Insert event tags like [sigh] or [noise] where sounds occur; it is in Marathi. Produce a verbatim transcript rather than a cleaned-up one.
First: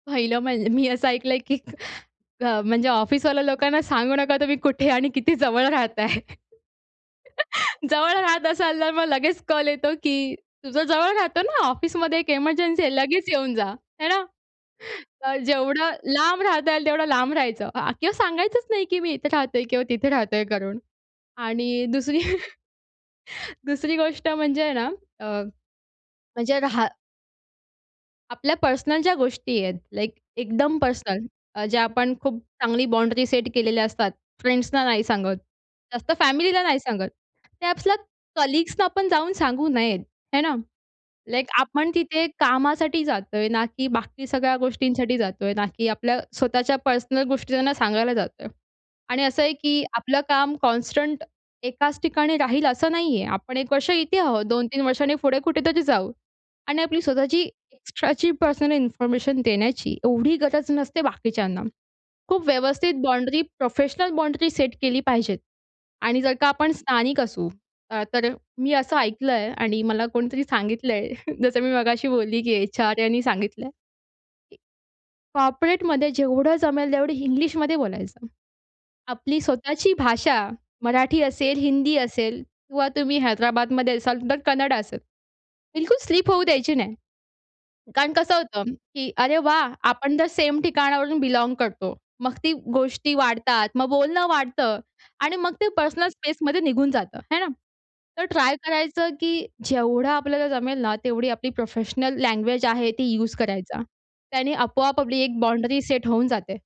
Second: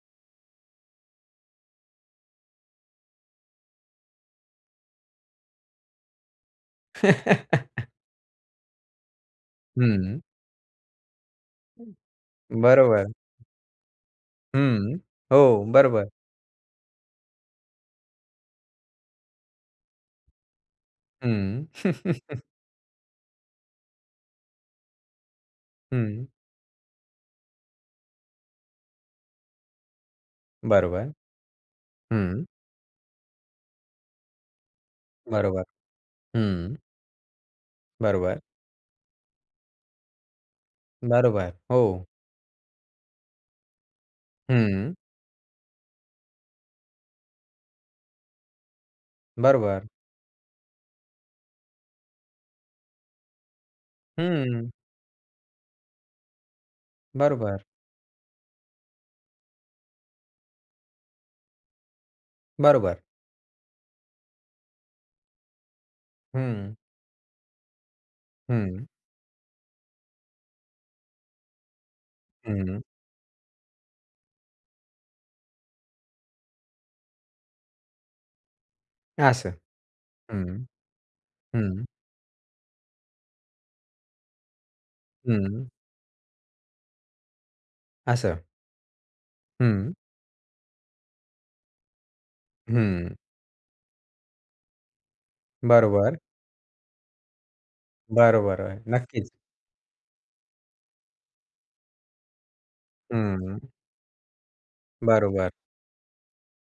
पहिलं म्हणजे मी असं ऐकलंय, की अ, म्हणजे ऑफिसवाल्या लोकांना सांगू नका तुम्ही कुठे आणि किती जवळ राहताय. [giggles] [laughs] जवळ राहत असाल तर मग लगेच कॉल येतो, हं. की तुझं जवळ राहतो ना ऑफिसमध्ये एक एमर्जन्सी आहे. बरोबर. लगेच येऊन जा. है ना. हं, अ, हो, जेवढं बरोबर. लांब राहता येईल तेवढं लांब राहायचं अ, किंवा सांगायचंच नाही, की मी इथे राहतोय किंवा तिथे राहतोय करून. हं. आणि दुसरी [giggles] [chuckles] दुसरी गोष्ट म्हणजे आहे ना अ, हं. म्हणजे रहा आपल्या पर्सनल ज्या गोष्टी आहेत, लाइक एकदम बरोबर, पर्सनल अ, ज्या आपण खूप हं. चांगली बाँडनी सेट केलेल्या असतात फ्रेंड्सना नाही सांगत बरोबर, जास्त, फॅमिलीला हं. नाही सांगत. त्या आपल्या बरोबर. कलीग्स ना आपण जाऊन सांगू नयेत, है ना. लाइक बरोबर, आपण हो. तिथे कामासाठी जातोय ना की बाकी सगळ्या हं. गोष्टींसाठी जातोय, ना की आपल्या स्वतःच्या पर्सनल गोष्टींना सांगायला जातोय आणि असं आहे की बरोबर. आपलं काम कॉन्स्टंट एकाच ठिकाणी राहील असं नाहीये. आपण एक वर्ष इथे आहोत हं. दोन-तीन वर्षांनी पुढे कुठेतरी जाऊ. आणि आपली स्वतःची बरोबर. एक्स्ट्राची पर्सनल इन्फॉर्मेशन देण्याची एवढी गरज नसते बाकीच्यांना. खूप व्यवस्थित बरोबर. बाउंड्री प्रोफेशनल बाउंड्री सेट केली पाहिजे आणि जर का आपण हं. स्थानिक असू अ, तर मी हं. असं ऐकलं आहे आणि मला कोणीतरी सांगितलंय, [chuckles] जसं मी मगाशी बोलली, की हं. एच.आर यांनी सांगितलंय, की कॉर्पोरेटमध्ये जेवढं जमेल तेवढं हिंग्लिशमध्ये बोलायचं. आपली असं. स्वतःची भाषा हं, मराठी असेल, हं. हिंदी असेल किंवा तुम्ही हैदराबादमध्ये असाल तर कन्नड असेल. हं. बिलकुल स्लिप होऊ द्यायची नाही कारण कसं असं. होतं, की अरे वाह! हं. आपण तर सेम ठिकाणावरून बिलॉंग करतो. मग ती गोष्टी हं. वाढतात, मग बोलणं वाढतं आणि मग ते पर्सनल बरोबर. स्पेसमध्ये निघून जातं. है ना. तर ट्राय बरोबर आहे, करायचं की नक्कीच. जेवढं आपल्याला जमेल ना तेवढी आपली प्रोफेशनल लैंग्वेज आहे ती यूज हं. करायचा. त्याने आपोआप आपली एक बरोबर. बाउंड्री सेट होऊन जाते.